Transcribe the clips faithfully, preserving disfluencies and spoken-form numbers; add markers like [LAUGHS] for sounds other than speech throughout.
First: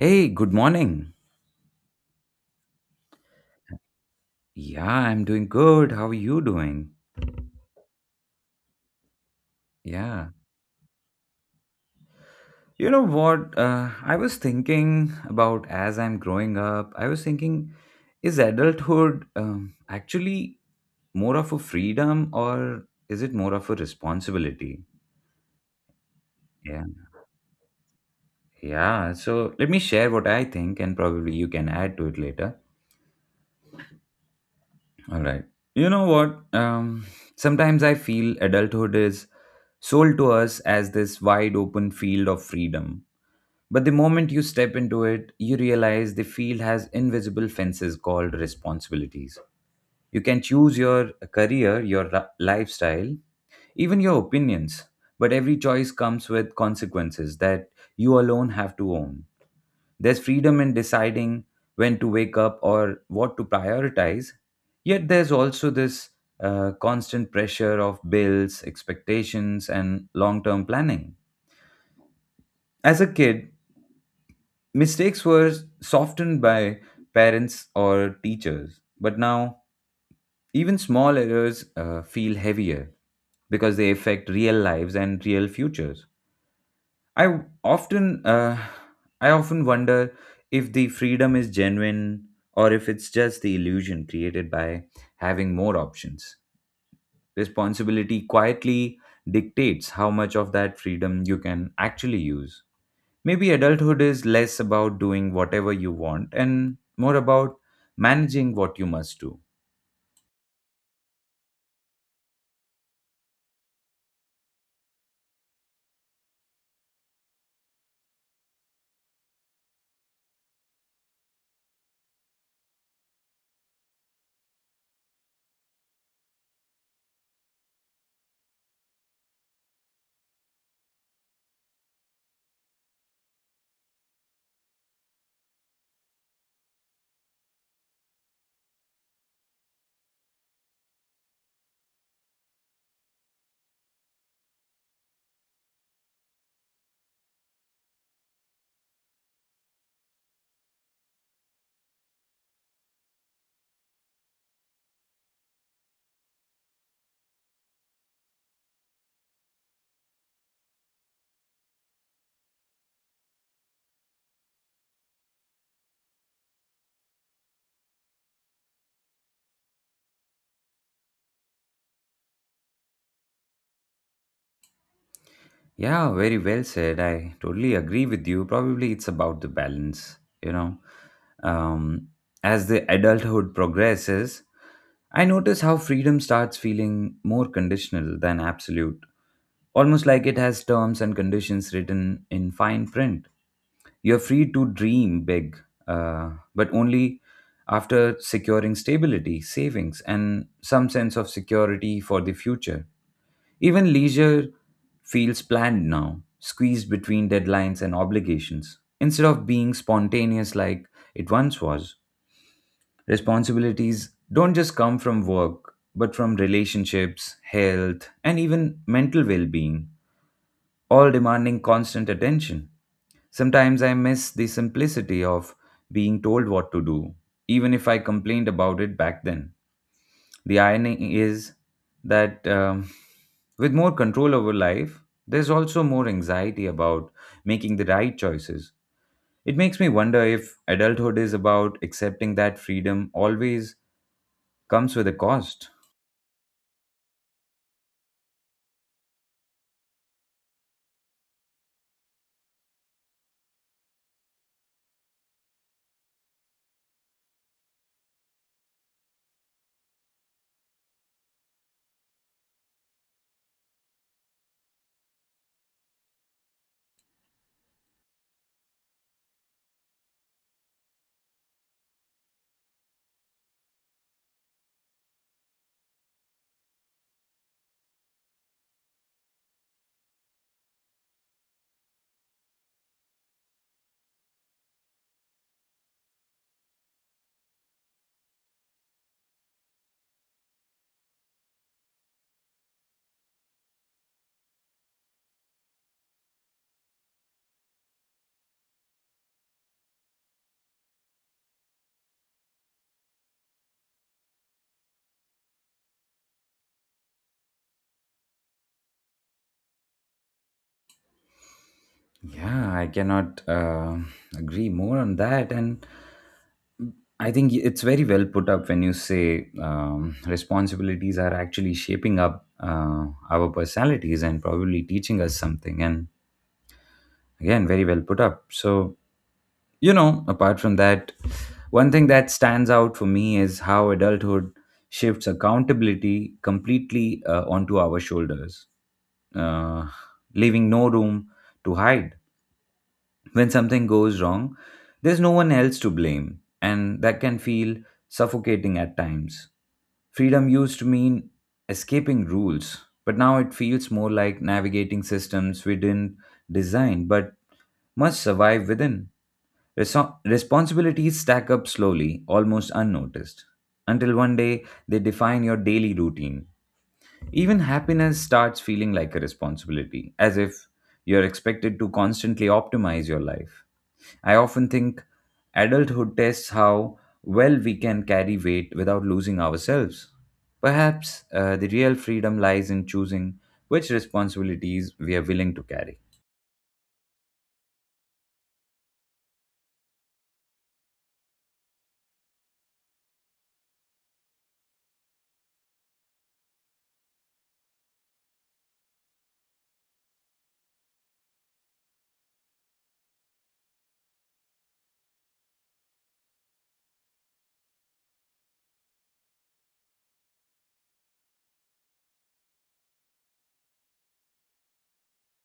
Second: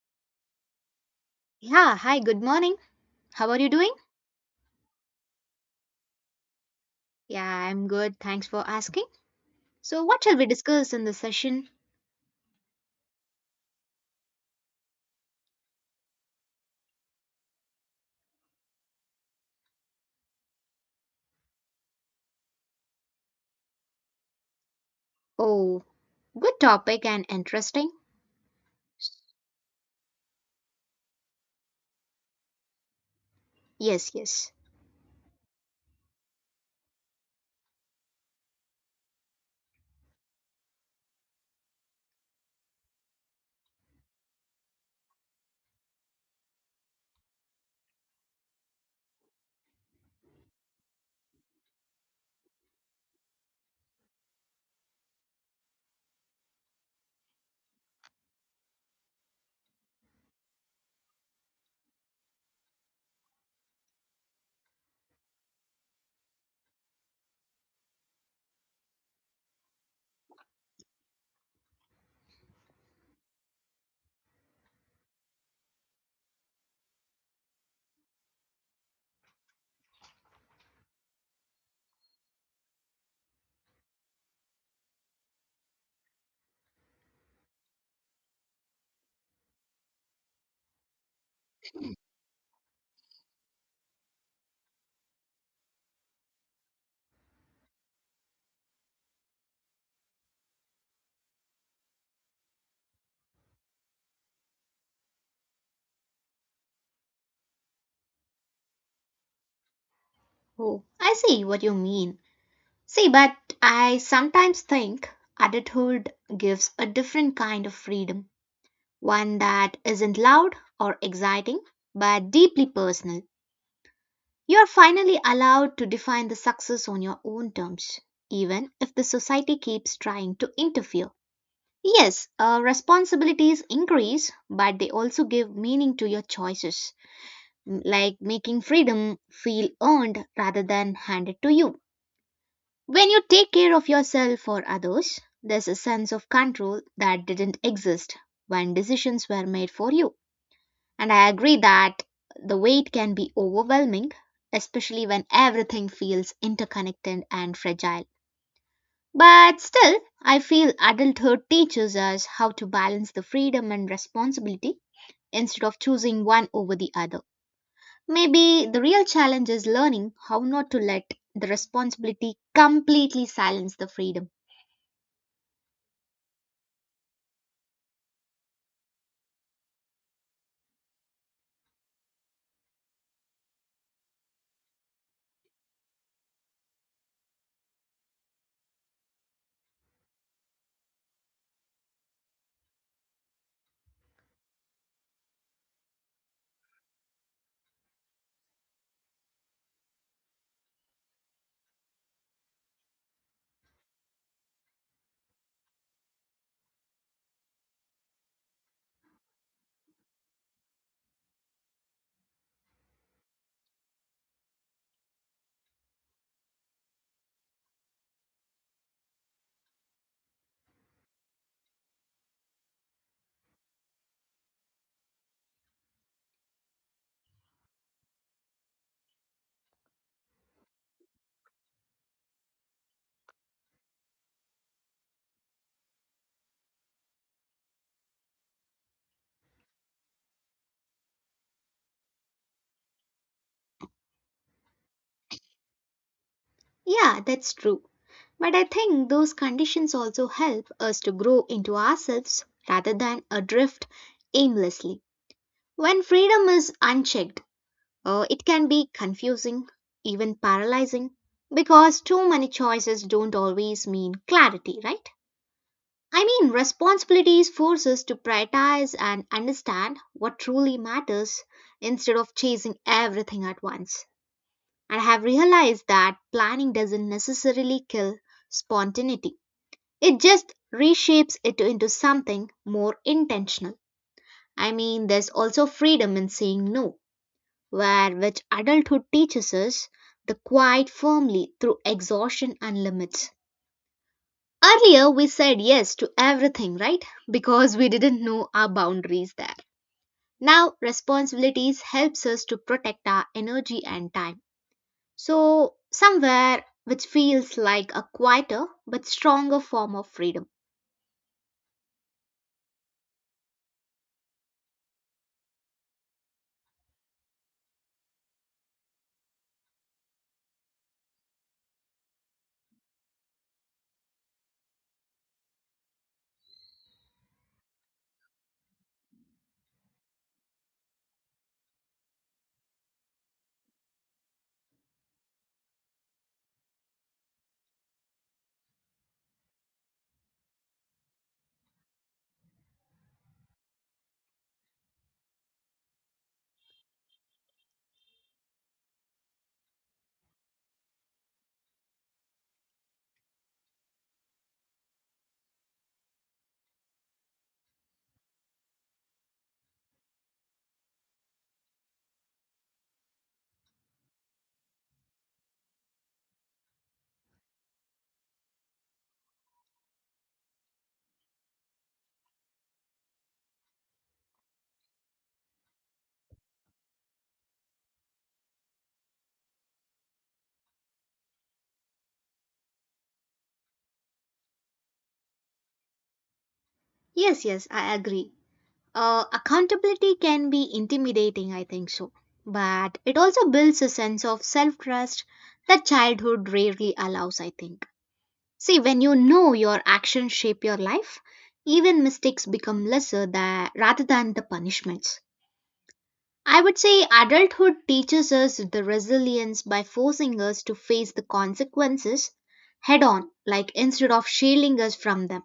Hey, good morning. Yeah, hi, good morning. How are you doing? Yeah, I'm doing good. How are you doing? Yeah, I'm good. Thanks for asking. So, what Yeah. shall we discuss in this session? You know what? Uh, I was thinking about as I'm growing up, I was thinking, is adulthood um, actually more of a freedom or is it more of a responsibility? Oh, good Yeah. topic and interesting. Yeah. So let me share what I think and probably you can add to it later. Yes, yes. All right. You know what? Um, sometimes I feel adulthood is sold to us as this wide open field of freedom. But the moment you step into it, you realize the field has invisible fences called responsibilities. You can choose your career, your ra- lifestyle, even your opinions. But every choice comes with consequences that you alone have to own. There's freedom in deciding when to wake up or what to prioritize. Yet there's also this uh, constant pressure of bills, expectations, and long term planning. As a kid, mistakes were softened by parents or teachers, but now even small errors uh, feel heavier because they affect real lives and real futures. I often, uh, I often wonder if the freedom is genuine or if it's just the illusion created by having more options. Responsibility quietly dictates how much of that freedom you can actually use. Maybe adulthood is less about doing whatever you want and more about managing what you must do. Oh, I see what you mean. See, but I sometimes think adulthood gives a different kind of freedom, one that isn't loud or exciting, but deeply personal. You're finally allowed to define the success on your own terms, even if the society keeps trying to interfere. Yes, uh, responsibilities increase, but they also give meaning to your choices, m- like making freedom feel earned rather than handed to you. When you take care of yourself or others, there's a sense of control that didn't exist when decisions were made for you. And I agree that the weight can be overwhelming, especially when everything feels interconnected and fragile. But still, I feel adulthood teaches us how to balance the freedom and responsibility instead of choosing one over the other. Maybe the real challenge is learning how not to let the responsibility completely silence the freedom. Yeah, very well said. I totally agree with you. Probably it's about the balance, you know. Um, as the adulthood progresses, I notice how freedom starts feeling more conditional than absolute, almost like it has terms and conditions written in fine print. You're free to dream big, uh, but only after securing stability, savings, and some sense of security for the future. Even leisure feels planned now, squeezed between deadlines and obligations, instead of being spontaneous like it once was. Responsibilities don't just come from work, but from relationships, health, and even mental well being, all demanding constant attention. Sometimes I miss the simplicity of being told what to do, even if I complained about it back then. The irony is that um, with more control over life, there's also more anxiety about making the right choices. It makes me wonder if adulthood is about accepting that freedom always comes with a cost. Yeah, that's true. But I think those conditions also help us to grow into ourselves rather than adrift aimlessly. When freedom is unchecked, Uh, it can be confusing, even paralyzing, because too many choices don't always mean clarity, right? I mean, responsibilities force us to prioritize and understand what truly matters instead of chasing everything at once. And I have realized that planning doesn't necessarily kill spontaneity, it just reshapes it into something more intentional. I mean, there's also freedom in saying no where which adulthood teaches us the quite firmly through exhaustion and limits. Earlier, we said yes to everything, right? Because we didn't know our boundaries there. Now, responsibilities helps us to protect our energy and time. So, somewhere which feels like a quieter but stronger form of freedom. Yeah, I cannot uh, agree more on that. And I think it's very well put up when you say um, responsibilities are actually shaping up uh, our personalities and probably teaching us something. And again, very well put up. So, you know, apart from that, one thing that stands out for me is how adulthood shifts accountability completely uh, onto our shoulders, uh, leaving no room to hide. When something goes wrong, there's no one else to blame, and that can feel suffocating at times. Freedom used to mean escaping rules, but now it feels more like navigating systems we didn't design but must survive within. Reso- responsibilities stack up slowly, almost unnoticed, until one day they define your daily routine. Even happiness starts feeling like a responsibility, as if you're expected to constantly optimize your life. I often think adulthood tests how well we can carry weight without losing ourselves. Perhaps uh, the real freedom lies in choosing which responsibilities we are willing to carry. Yes, yes, I agree. Uh, accountability can be intimidating, I think so. But it also builds a sense of self trust that childhood rarely allows, I think. See, when you know your actions shape your life, even mistakes become lesser tha- rather than the punishments. I would say adulthood teaches us the resilience by forcing us to face the consequences head on, like instead of shielding us from them,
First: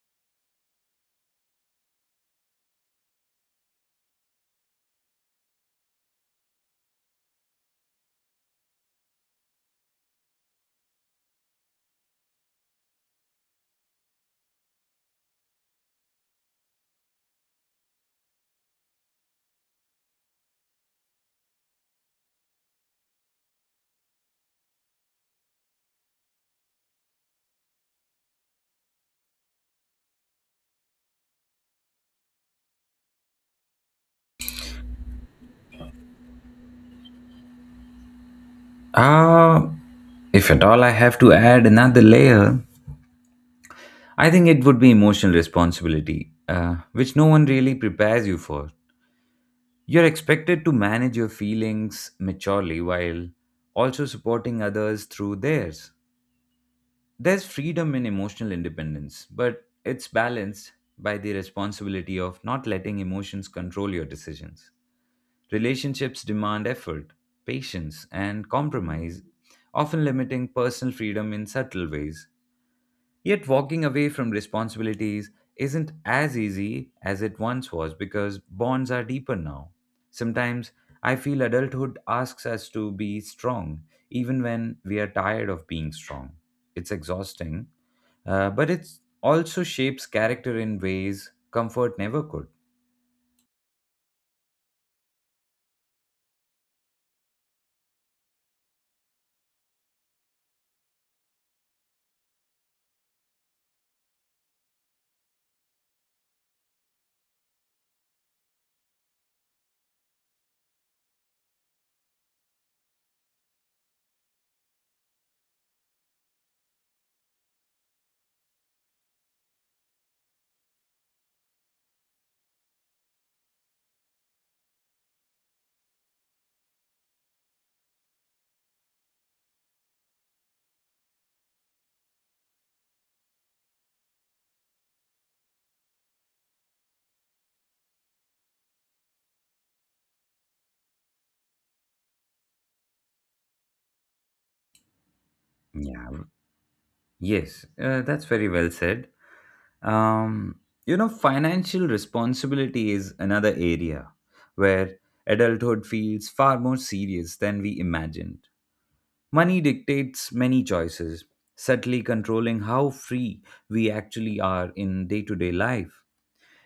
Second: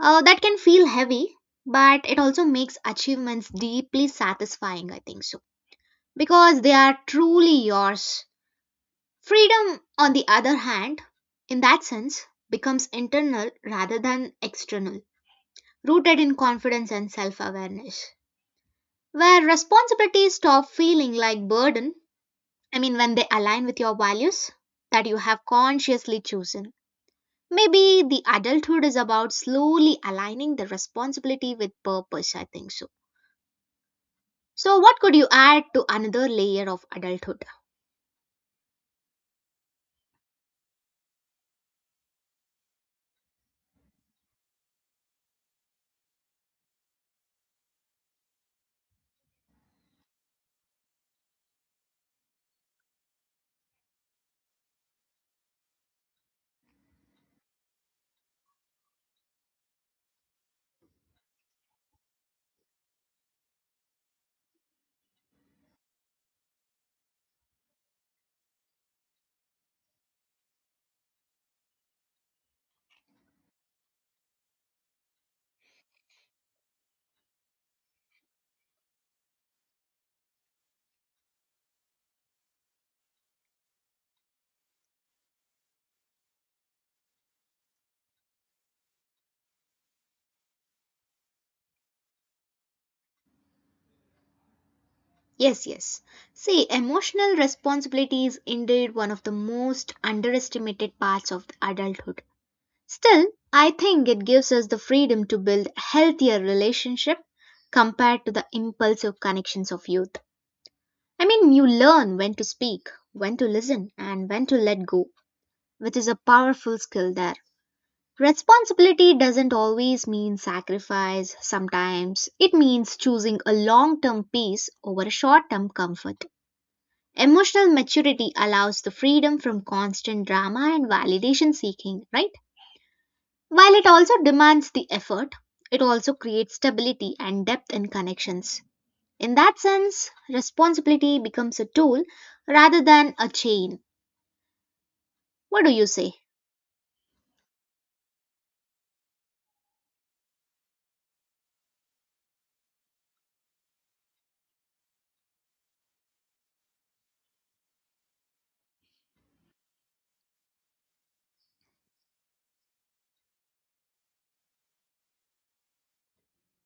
uh, that can feel heavy, but it also makes achievements deeply satisfying, I think so, because they are truly yours. Freedom, on the other hand, in that sense, becomes internal rather than external, rooted in confidence and self-awareness, where responsibilities stop feeling like burden. I mean, when they align with your values that you have consciously chosen, maybe the adulthood is about slowly aligning the responsibility with purpose, I think so. So, what could you add to another layer of adulthood? Uh, if at all I have to add another layer, I think it would be emotional responsibility, uh, which no one really prepares you for. You're expected to manage your feelings maturely while also supporting others through theirs. There's freedom in emotional independence, but it's balanced by the responsibility of not letting emotions control your decisions. Relationships demand effort, patience, and compromise, often limiting personal freedom in subtle ways. Yet, walking away from responsibilities isn't as easy as it once was because bonds are deeper now. Sometimes I feel adulthood asks us to be strong, even when we are tired of being strong. It's exhausting, uh, but it also shapes character in ways comfort never could. Yes, yes. See, emotional responsibility is indeed one of the most underestimated parts of adulthood. Still, I think it gives us the freedom to build healthier relationship compared to the impulsive connections of youth. I mean, you learn when to speak, when to listen, and when to let go, which is a powerful skill there. Responsibility doesn't always mean sacrifice, sometimes it means choosing a long term peace over a short term comfort. Emotional maturity allows the freedom from constant drama and validation seeking, right? While it also demands the effort, it also creates stability and depth in connections. In that sense, responsibility becomes a tool rather than a chain. What do you say? Yeah. Yes, uh, that's very well said. Um, you know, financial responsibility is another area where adulthood feels far more serious than we imagined. Money dictates many choices, subtly controlling how free we actually are in day to day life.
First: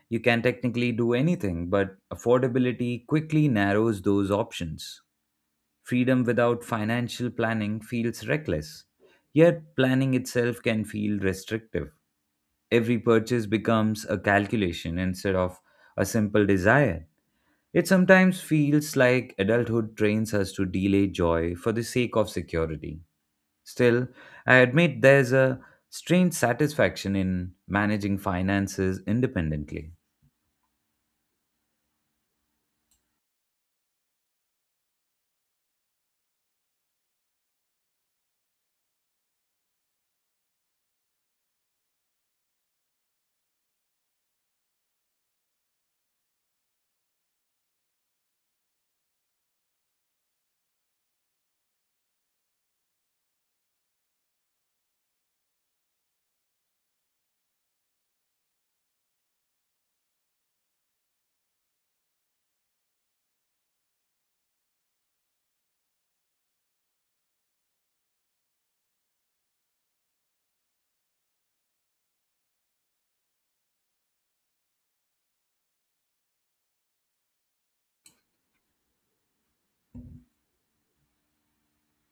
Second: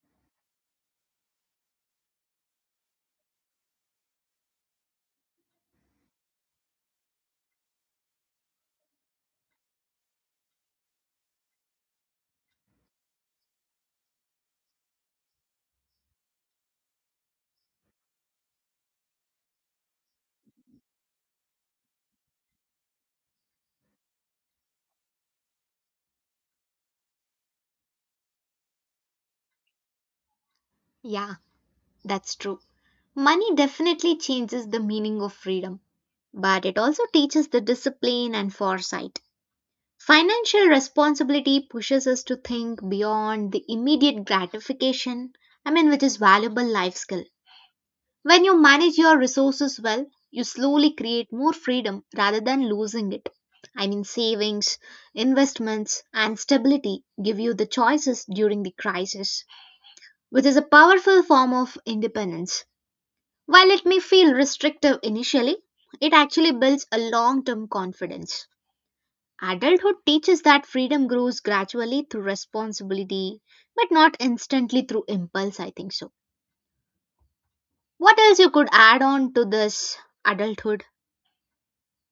You can technically do anything, but affordability quickly narrows those options. Freedom without financial planning feels reckless, yet, planning itself can feel restrictive. Every purchase becomes a calculation instead of a simple desire. It sometimes feels like adulthood trains us to delay joy for the sake of security. Still, I admit there's a strange satisfaction in managing finances independently. Yeah, that's true. Money definitely changes the meaning of freedom, but it also teaches the discipline and foresight. Financial responsibility pushes us to think beyond the immediate gratification, I mean, which is valuable life skill. When you manage your resources well, you slowly create more freedom rather than losing it. I mean, savings, investments, and stability give you the choices during the crisis, which is a powerful form of independence. While it may feel restrictive initially, it actually builds a long term confidence. Adulthood teaches that freedom grows gradually through responsibility, but not instantly through impulse, I think so. What else you could add on to this adulthood?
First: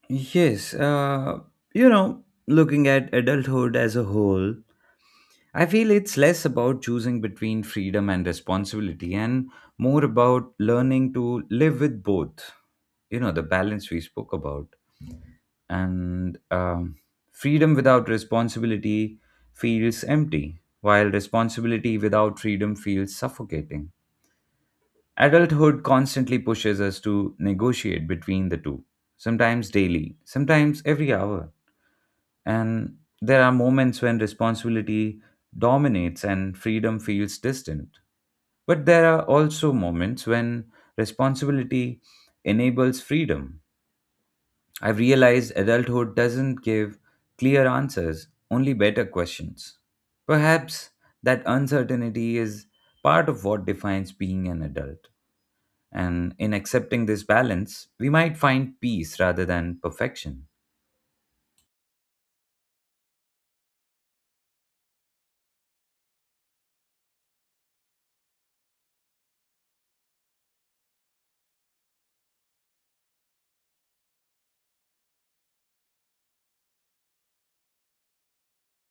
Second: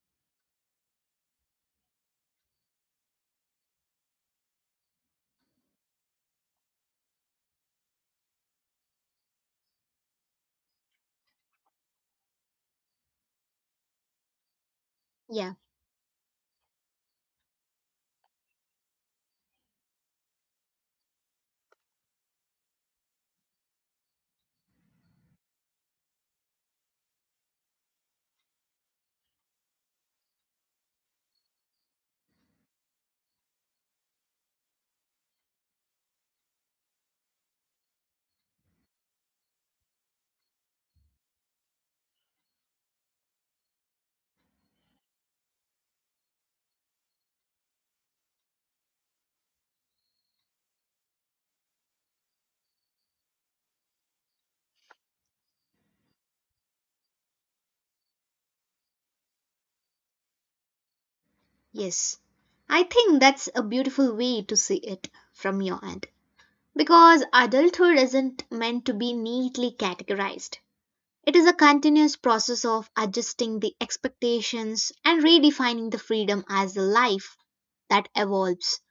Yes, uh, you know, looking at adulthood as a whole, I feel it's less about choosing between freedom and responsibility and more about learning to live with both. You know, the balance we spoke about. Yeah, And um, freedom without responsibility feels empty, while responsibility without freedom feels suffocating. Adulthood constantly pushes us to negotiate between the two, sometimes daily, sometimes every hour, and there are moments when responsibility dominates and freedom feels distant. But there are also moments when responsibility enables freedom. I've realized adulthood doesn't give clear answers, only better questions. Perhaps that uncertainty is part of what defines being an adult. And in accepting this balance, we might find peace rather than perfection. yes. I think that's a beautiful way to see it from your end. Because adulthood isn't meant to be neatly categorized. It is a continuous process of adjusting the expectations and redefining the freedom as a life that evolves.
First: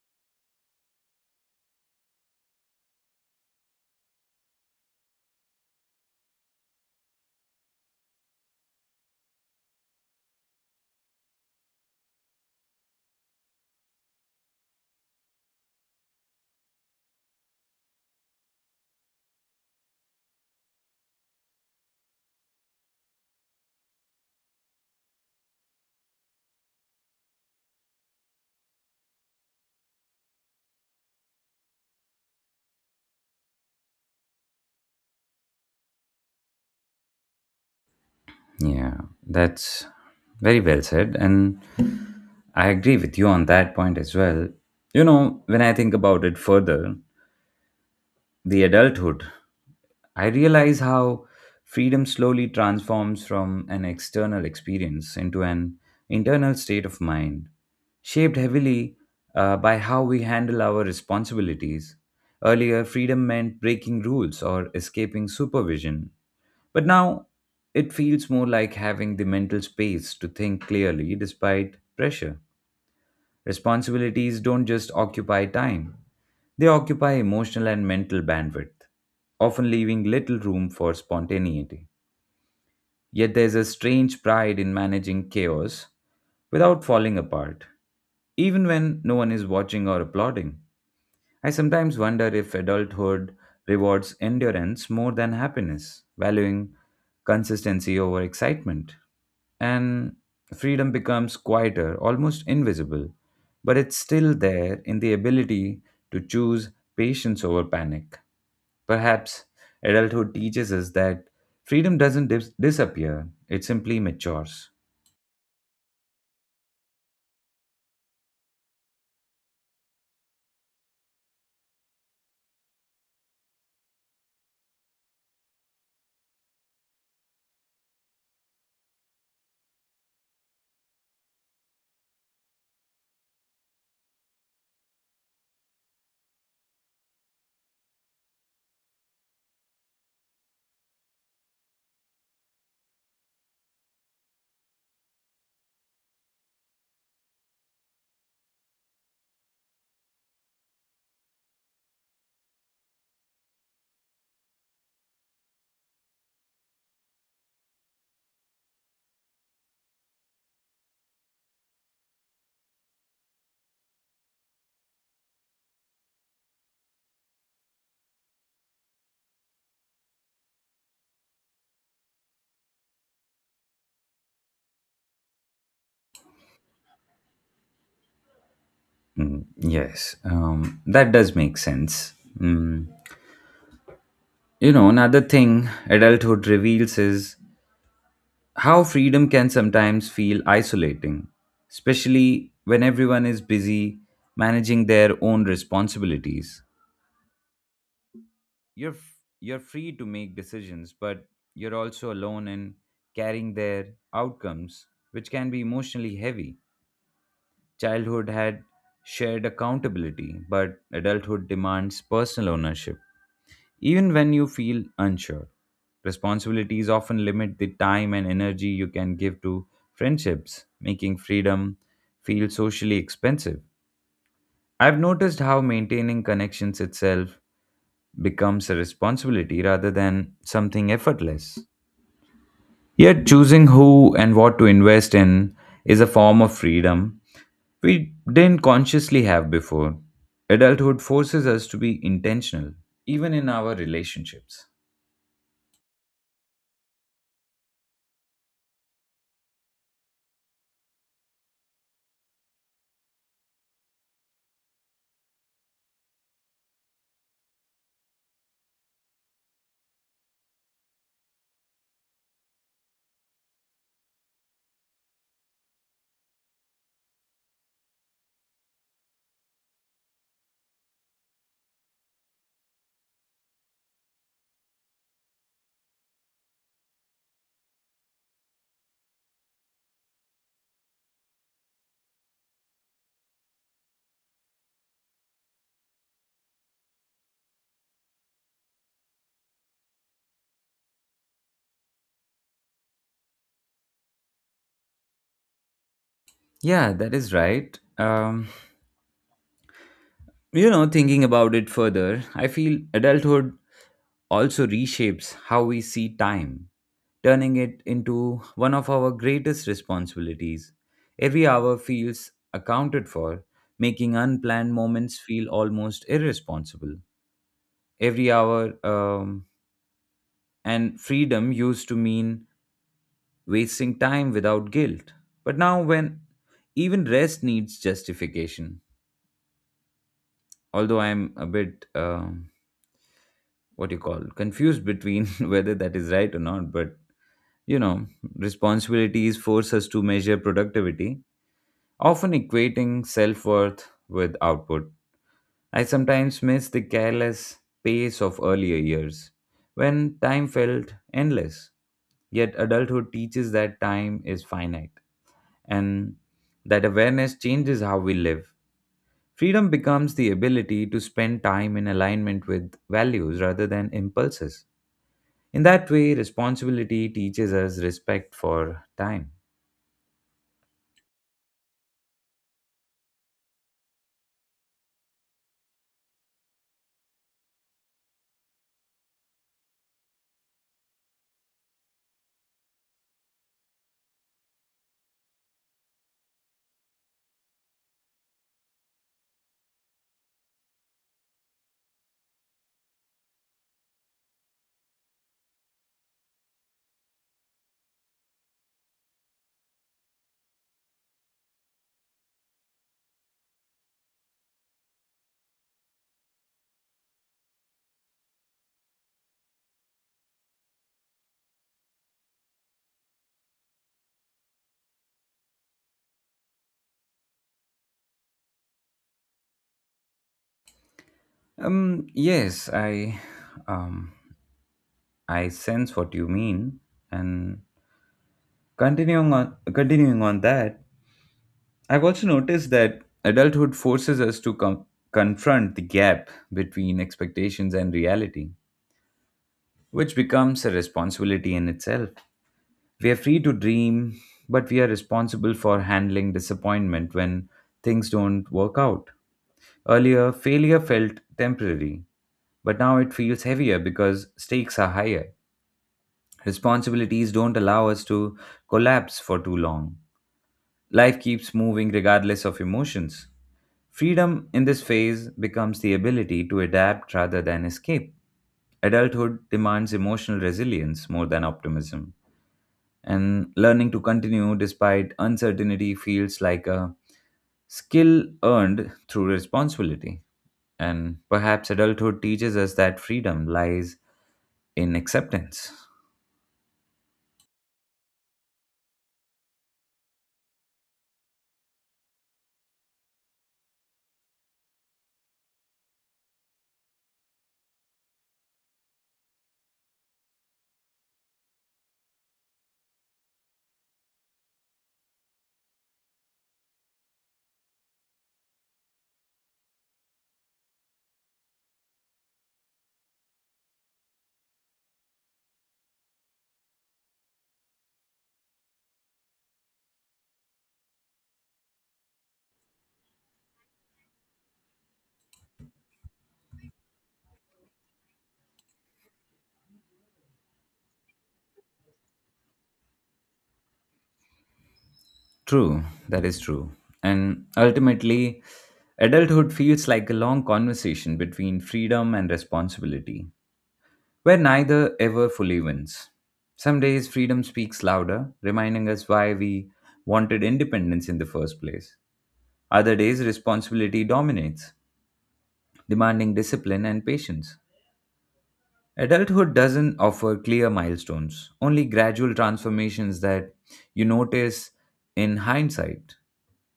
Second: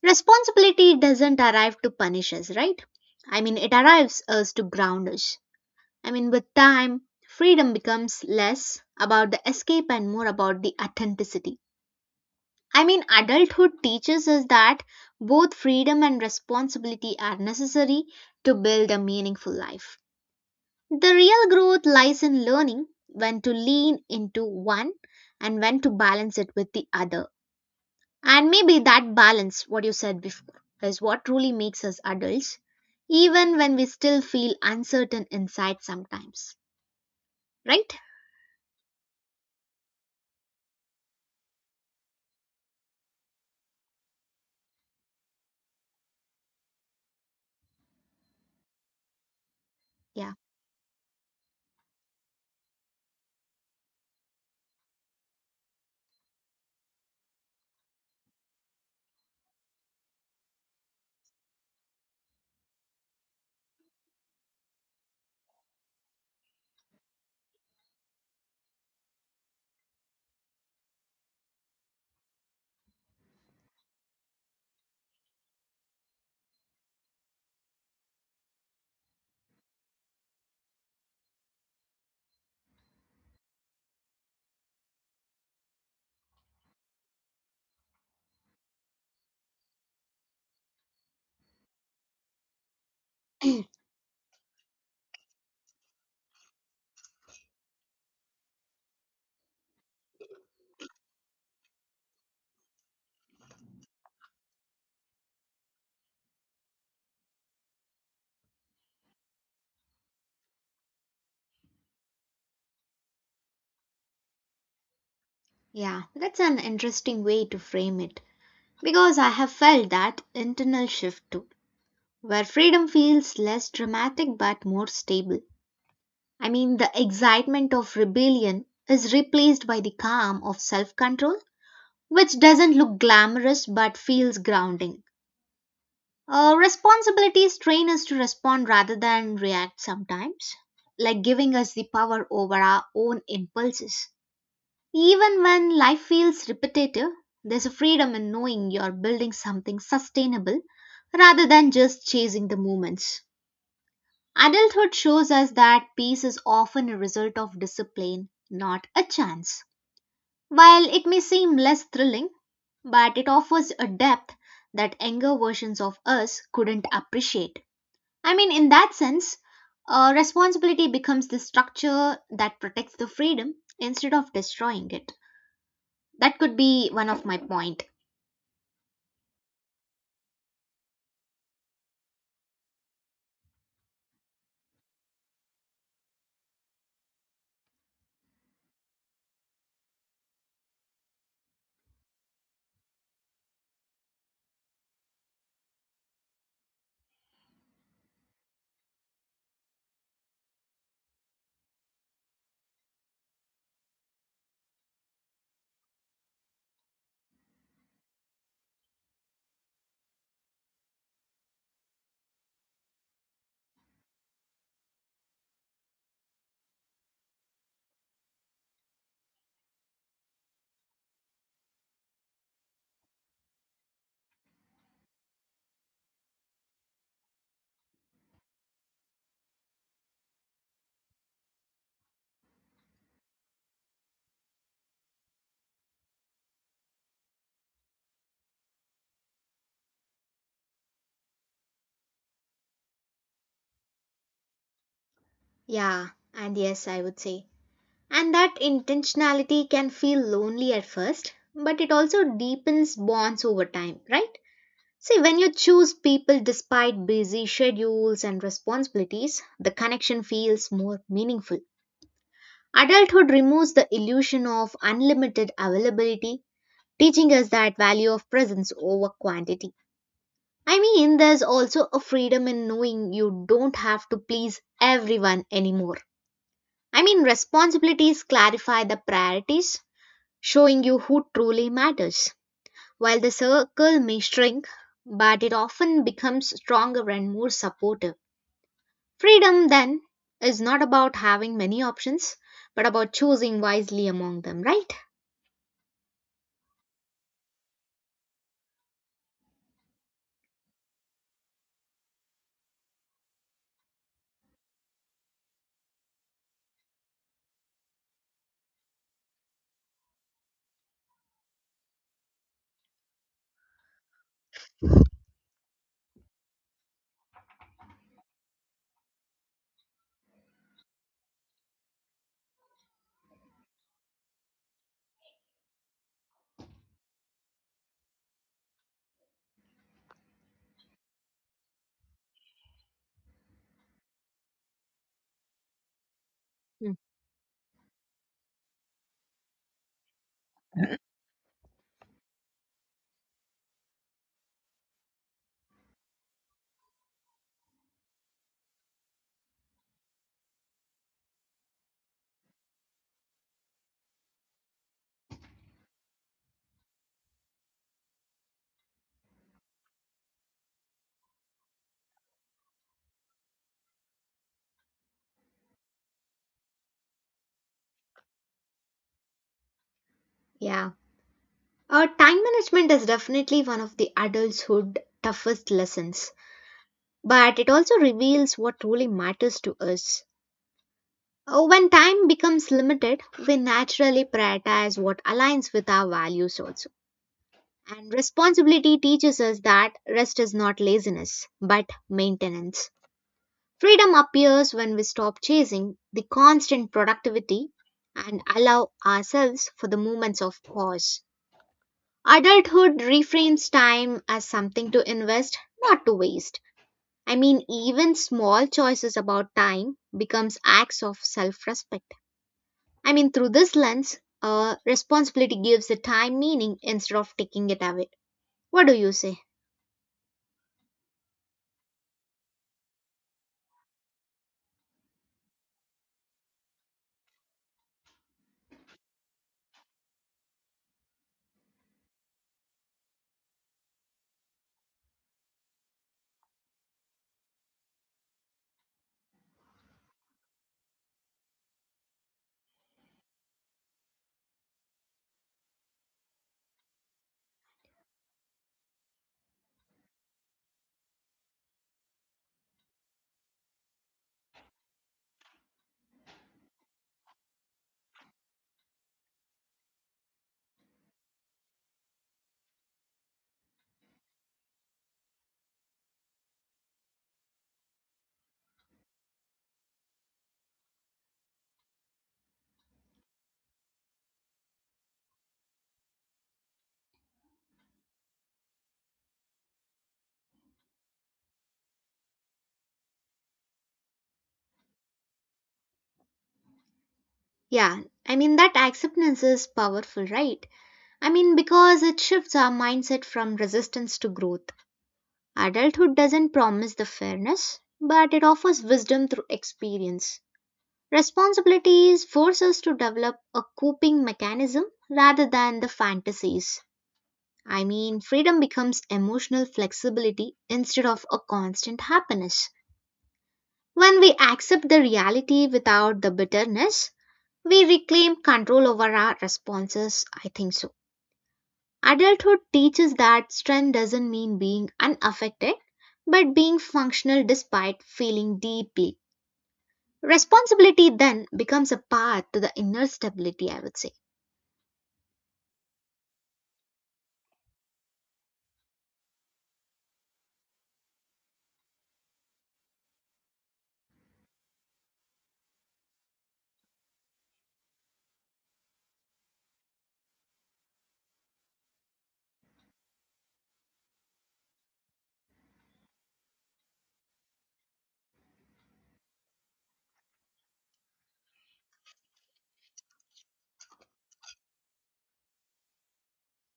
Responsibility doesn't arrive to punish us, right? I mean, it arrives us to ground us. I mean, with time, freedom becomes less about the escape and more about the authenticity. I mean, adulthood teaches us that both freedom and responsibility are necessary to build a meaningful life. The real growth lies in learning when to lean into one and when to balance it with the other. And maybe that balance, what you said before, is what truly makes us adults, even when we still feel uncertain inside sometimes. Right? Yeah, that's very well said. And I agree with you on that point as well. You know, when I think about it further, the adulthood, I Yeah. realize how freedom slowly transforms from an external experience into an internal state of mind, shaped heavily uh, by how we handle our responsibilities. Earlier, freedom meant breaking rules or escaping supervision, but now it feels more like having the mental space to think clearly despite pressure. Responsibilities don't just occupy time, they occupy emotional and mental bandwidth, often leaving little room for spontaneity. Yet there's a strange pride in managing chaos without falling apart, even when no one is watching or applauding. I sometimes wonder if adulthood rewards endurance more than happiness, valuing consistency over excitement. And freedom becomes quieter, almost invisible, but it's still there in the ability to choose patience over panic. Perhaps adulthood teaches us that freedom doesn't dis- disappear, it simply matures. Yeah. That's an interesting way to frame it. Because I have felt that internal shift too, where freedom feels less dramatic but more stable. I mean, the excitement of rebellion is replaced by the calm of self control, which doesn't look glamorous but feels grounding. Uh, responsibilities train us to respond rather than react sometimes, like giving us the power over our own impulses. Even when life feels repetitive, there's a freedom in knowing you're building something sustainable rather than just chasing the moments. Adulthood shows us that peace is often a result of discipline, not a chance. While it may seem less thrilling, but it offers a depth that younger versions of us couldn't appreciate. I mean, in that sense, uh, responsibility becomes the structure that protects the freedom instead of destroying it. That could be one of my point. Mm, yes, um, that does make sense. Mm. You know, another thing adulthood reveals is how freedom can sometimes feel isolating, especially when everyone is busy managing their own responsibilities. You're f- you're free to make decisions, but you're also alone in carrying their outcomes, which can be emotionally heavy. Childhood had shared accountability, but adulthood demands personal ownership. Even when you feel unsure, responsibilities often limit the time and energy you can give to friendships, making freedom feel socially expensive. I've noticed how maintaining connections itself becomes a responsibility rather than something effortless. Yet, choosing who and what to invest in is a form of freedom we didn't consciously have before. Adulthood forces us to be intentional, even in our relationships. Yeah, and yes, I would say. And that intentionality can feel lonely at first, but it also deepens bonds over time, right? See, when you choose people despite busy schedules and responsibilities, the connection feels more meaningful. Adulthood removes the illusion of unlimited availability, teaching us that value of presence over quantity. I mean, there's also a freedom in knowing you don't have to please everyone anymore. I mean, responsibilities clarify the priorities, showing you who truly matters. While the circle may shrink, but it often becomes stronger and more supportive. Freedom, then, is not about having many options, but about choosing wisely among them, right? Yeah, that is right. Um, you know, thinking about it further, I feel adulthood also reshapes how we see time, turning it into one of our greatest responsibilities. Every hour feels accounted for, making unplanned moments feel almost irresponsible. Every hour um, and freedom used to mean wasting time without guilt. But now, when even rest needs justification, although I'm a bit. Um, what you call confused between [LAUGHS] whether that is right or not, Mm. but you know, responsibilities force us to measure productivity, often equating self-worth with output. I sometimes miss the careless pace of earlier years when time felt endless. Yet adulthood teaches that time is finite, and that awareness changes how we live. Freedom becomes the ability to spend time in alignment with values rather than impulses. In that way, responsibility teaches us respect for time. Yeah. Uh, time management is definitely one of the adulthood toughest lessons, but it also reveals what truly matters to us. Uh, When time becomes limited, we naturally prioritize what aligns with our values also. And responsibility teaches us that rest is not laziness, but maintenance. Freedom appears when we stop chasing the constant productivity and allow ourselves for the moments of pause. Adulthood reframes time as something to invest, not to waste. I mean, even small choices about time becomes acts of self-respect. I mean, through this lens, uh, responsibility gives the time meaning instead of taking it away. What do you say? Um, yes, I, um, I sense what you mean. And continuing on, continuing on that, I've also noticed that adulthood forces us to com- confront the gap between expectations and reality, which becomes a responsibility in itself. We are free to dream, but we are responsible for handling disappointment when things don't work out. Earlier, failure felt temporary, but now it feels heavier because stakes are higher. Responsibilities don't allow us to collapse for too long. Life keeps moving regardless of emotions. Freedom in this phase becomes the ability to adapt rather than escape. Adulthood demands emotional resilience more than optimism, and learning to continue despite uncertainty feels like a skill earned through responsibility. And perhaps adulthood teaches us that freedom lies in acceptance. Yeah, I mean, that acceptance is powerful, right? I mean, because it shifts our mindset from resistance to growth. Adulthood doesn't promise the fairness, but it offers wisdom through experience. Responsibilities force us to develop a coping mechanism rather than the fantasies. I mean, freedom becomes emotional flexibility instead of a constant happiness. When we accept the reality without the bitterness, we reclaim control over our responses. I think so. Adulthood teaches that strength doesn't mean being unaffected, but being functional despite feeling deeply. Responsibility then becomes a path to the inner stability, I would say. True, that is true. And ultimately, adulthood feels like a long conversation between freedom and responsibility, where neither ever fully wins. Some days, freedom speaks louder, reminding us why we wanted independence in the first place. Other days, responsibility dominates, demanding discipline and patience. Adulthood doesn't offer clear milestones, only gradual transformations that you notice in hindsight.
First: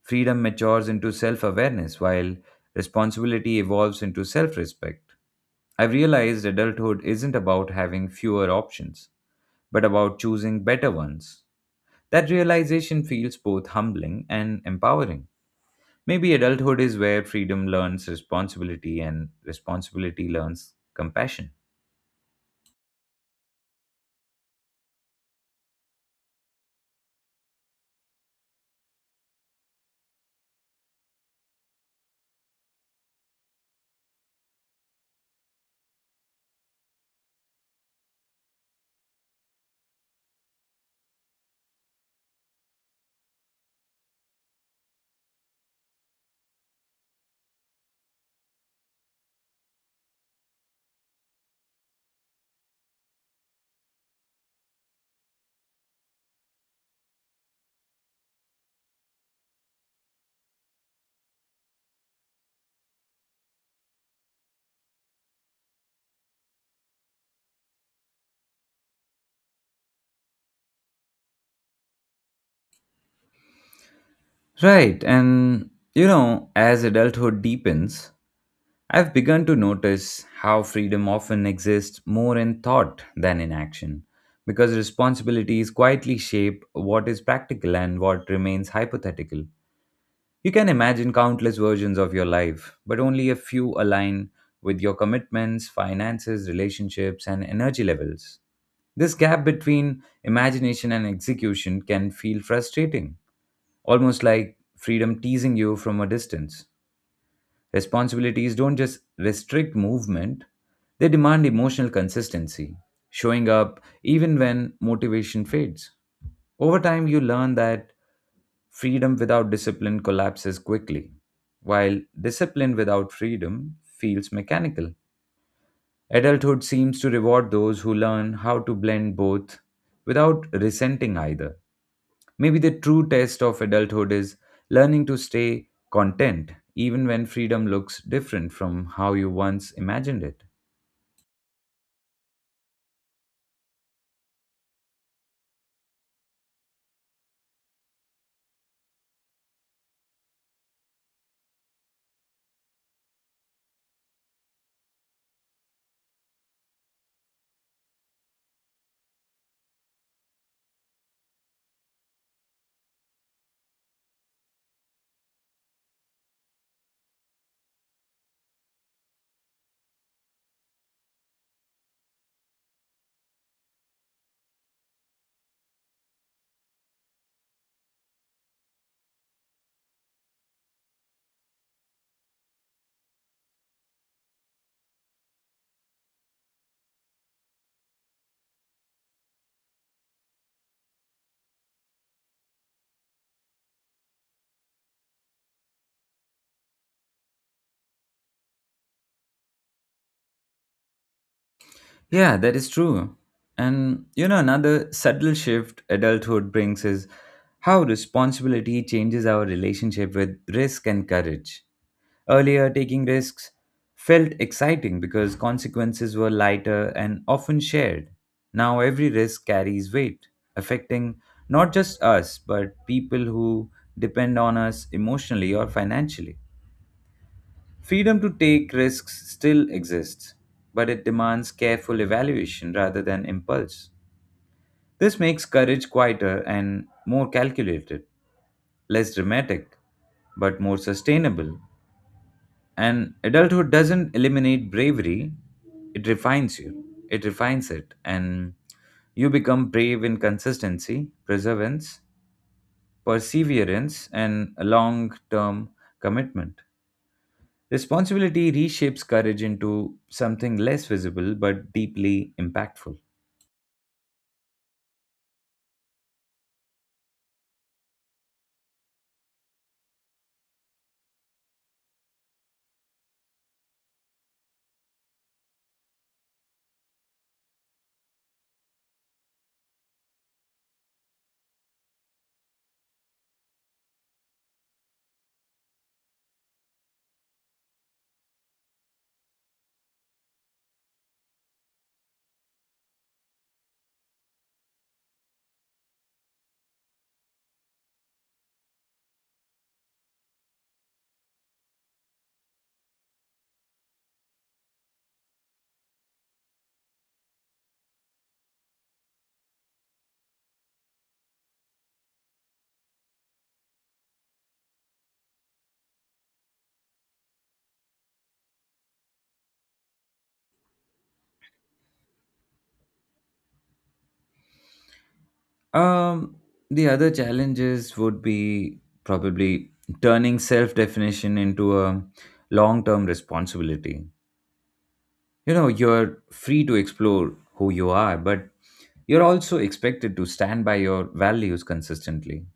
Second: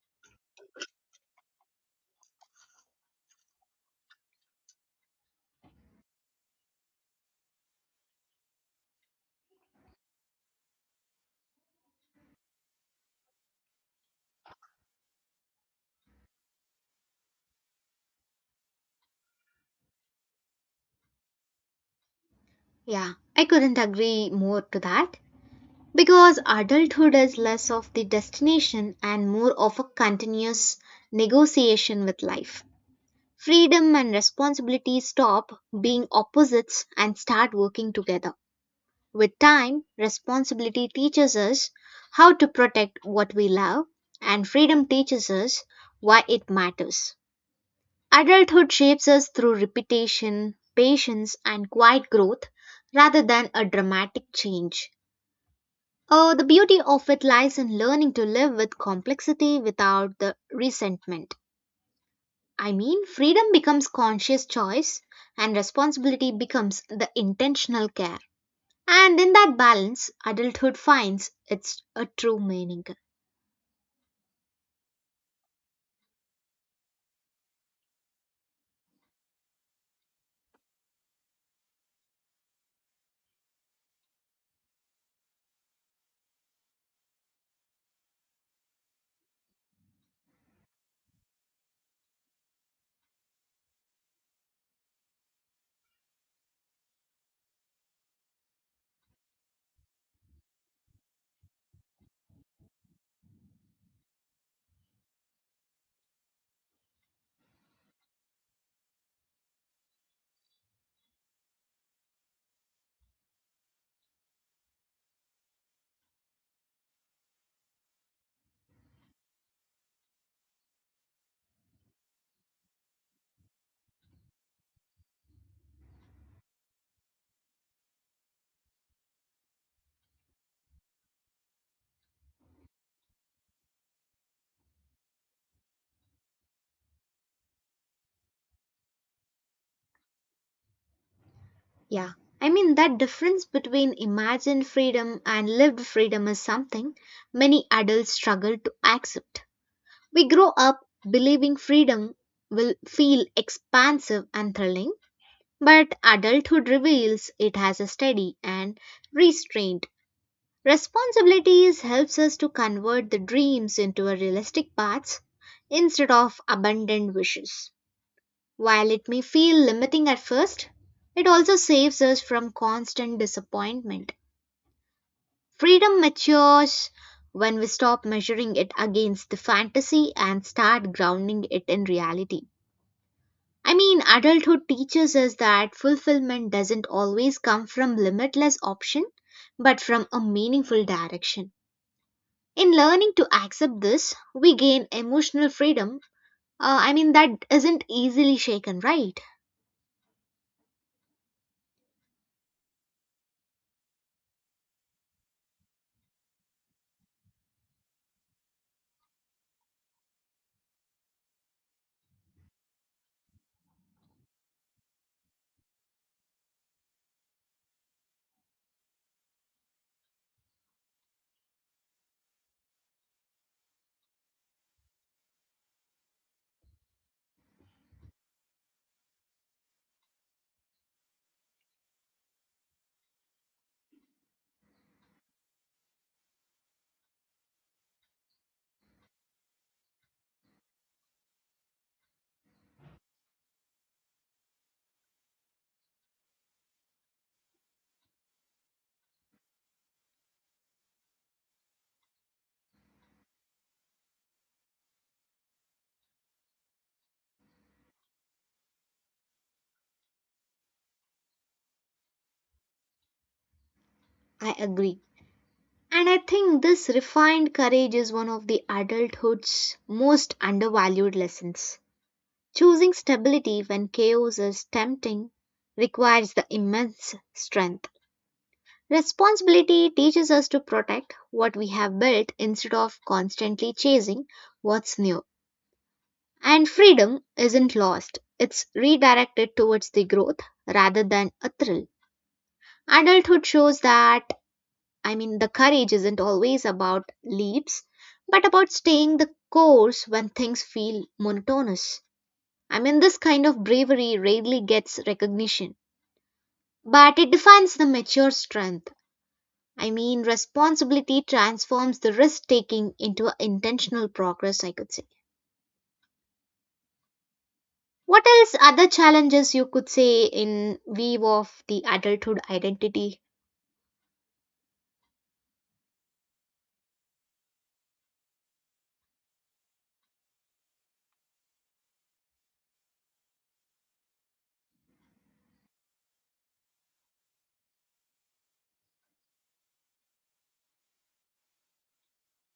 Freedom matures into self awareness, while responsibility evolves into self respect. I've realized adulthood isn't about having fewer options, but about choosing better ones. That realization feels both humbling and empowering. Maybe adulthood is where freedom learns responsibility and responsibility learns compassion. Yeah, I couldn't agree more to that. Because adulthood is less of the destination and more of a continuous negotiation with life. Freedom and responsibility stop being opposites and start working together. With time, responsibility teaches us how to protect what we love, and freedom teaches us why it matters. Adulthood shapes us through repetition, patience, and quiet growth rather than a dramatic change. Uh, the beauty of it lies in learning to live with complexity without the resentment. I mean, freedom becomes conscious choice and responsibility becomes the intentional care. And in that balance, adulthood finds its a true meaning. Right, and you know, as adulthood deepens, I've begun to notice how freedom often exists more in thought than in action, because responsibilities quietly shape what is practical and what remains hypothetical. You can imagine countless versions of your life, but only a few align with your commitments, finances, relationships, and energy levels. This gap between imagination and execution can feel frustrating, almost like freedom teasing you from a distance. Responsibilities don't just restrict movement, they demand emotional consistency, showing up even when motivation fades. Over time, you learn that freedom without discipline collapses quickly, while discipline without freedom feels mechanical. Adulthood seems to reward those who learn how to blend both without resenting either. Maybe the true test of adulthood is learning to stay content, even when freedom looks different from how you once imagined it. Yeah. I mean, that difference between imagined freedom and lived freedom is something many adults struggle to accept. We grow up believing freedom will feel expansive and thrilling, but adulthood reveals it has a steady and restrained. Responsibilities helps us to convert the dreams into a realistic paths instead of abundant wishes. While it may feel limiting at first, it also saves us from constant disappointment. Freedom matures when we stop measuring it against the fantasy and start grounding it in reality. I mean, adulthood teaches us that fulfillment doesn't always come from limitless option, but from a meaningful direction. In learning to accept this, we gain emotional freedom. Uh, I mean, that isn't easily shaken, right? Yeah, that is true. And you know, another subtle shift adulthood brings is how responsibility changes our relationship with risk and courage. Earlier, taking risks felt exciting because consequences were lighter and often shared. Now, every risk carries weight, affecting not just us, but people who depend on us emotionally or financially. Freedom to take risks still exists, but it demands careful evaluation rather than impulse. This makes courage quieter and more calculated, less dramatic, but more sustainable. And adulthood doesn't eliminate bravery, it refines you, it refines it, and you become brave in consistency, perseverance, perseverance, and a long term commitment. Responsibility reshapes courage into something less visible but deeply impactful. I agree. And I think this refined courage is one of the adulthood's most undervalued lessons. Choosing stability when chaos is tempting requires the immense strength. Responsibility teaches us to protect what we have built instead of constantly chasing what's new. And freedom isn't lost, it's redirected towards the growth rather than a thrill. Adulthood shows that, I mean, the courage isn't always about leaps, but about staying the course when things feel monotonous. I mean, this kind of bravery rarely gets recognition, but it defines the mature strength. I mean, responsibility transforms the risk taking into intentional progress, I could say. What else other challenges you could say in view of the adulthood identity? Um, the other challenges would be probably turning self definition into a long term responsibility. You know, you're free to explore who you are, but you're also expected to stand by your values consistently.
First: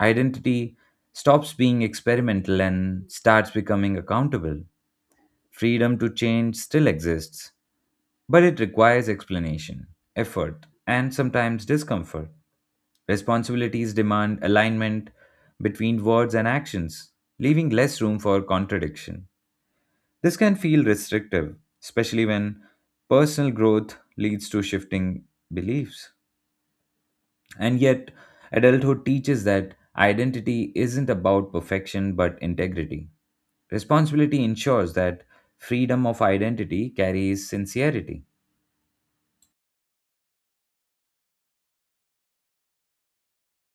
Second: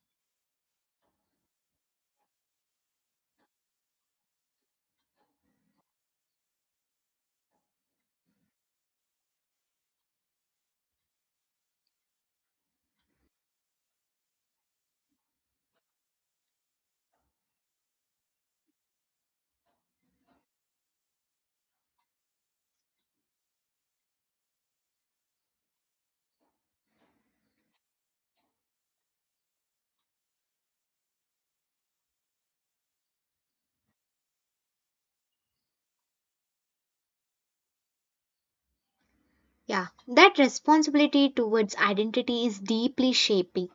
Identity stops being experimental and starts becoming accountable. Freedom to change still exists, but it requires explanation, effort, and sometimes discomfort. Responsibilities demand alignment between words and actions, leaving less room for contradiction. This can feel restrictive, especially when personal growth leads to shifting beliefs. And yet, adulthood teaches that identity isn't about perfection but integrity. Responsibility ensures that freedom of identity carries sincerity. Yeah, that responsibility towards identity is deeply shaping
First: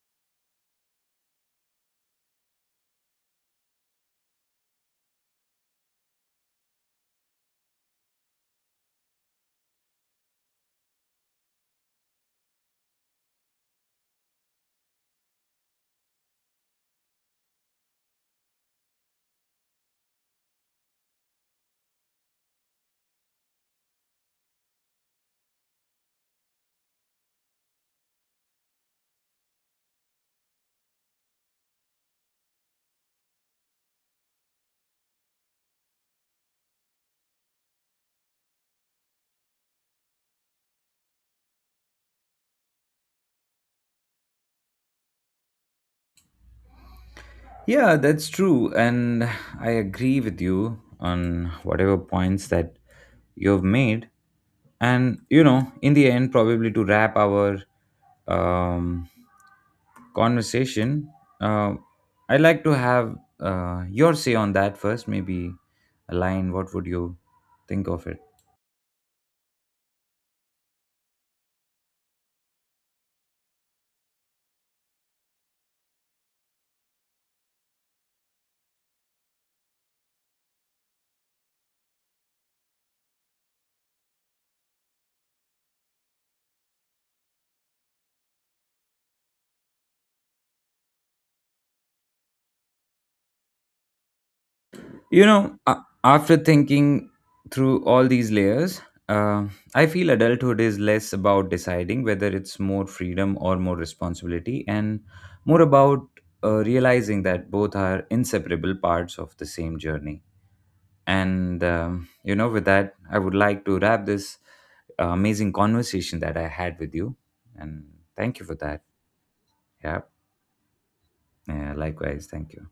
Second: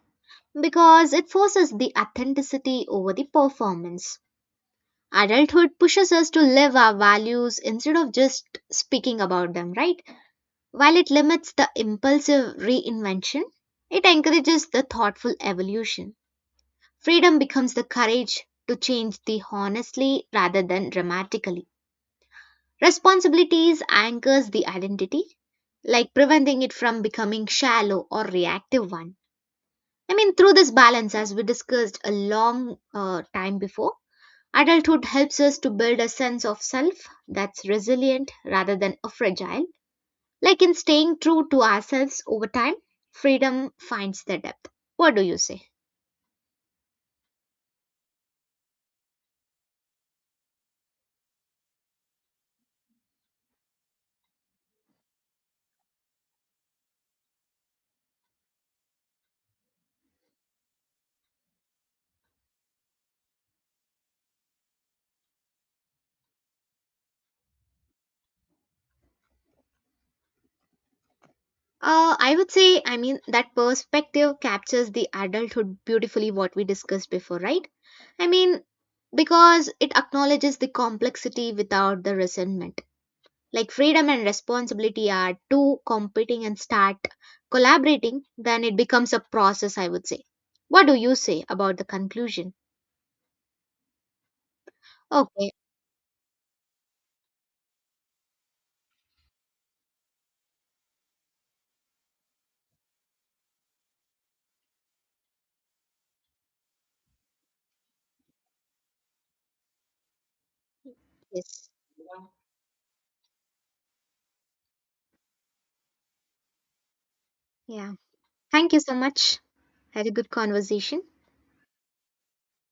because it forces the authenticity over the performance. Adulthood pushes us to live our values instead of just speaking about them, right? While it limits the impulsive reinvention, it encourages the thoughtful evolution. Freedom becomes the courage to change the honestly rather than dramatically. Responsibilities anchors the identity, like preventing it from becoming shallow or reactive one. I mean, through this balance, as we discussed a long uh, time before, adulthood helps us to build a sense of self that's resilient rather than a fragile. Like in staying true to ourselves over time, freedom finds the depth. What do you say? Yeah, that's true. And I agree with you on whatever points that you've made. And, you know, in the end, probably to wrap our um, conversation, uh, I'd like to have uh, your say on that first. Maybe a line. What would you think of it? Uh, I would say, I mean, that perspective captures the adulthood beautifully, what we discussed before, right? I mean, because it acknowledges the complexity without the resentment. Like freedom and responsibility are two competing and start collaborating, then it becomes a process, I would say. What do you say about the conclusion? You Okay, know, a- after thinking through all these layers, uh, I feel adulthood is less about deciding whether it's more freedom or more responsibility, and more about uh, realizing that both are inseparable parts of the same journey. And, yes. um, you know, with that, I would like to wrap this uh, amazing conversation that I had with you. And Yeah. thank you for Thank you that. so much. Yeah. Had a good conversation. Yeah, likewise. Thank you.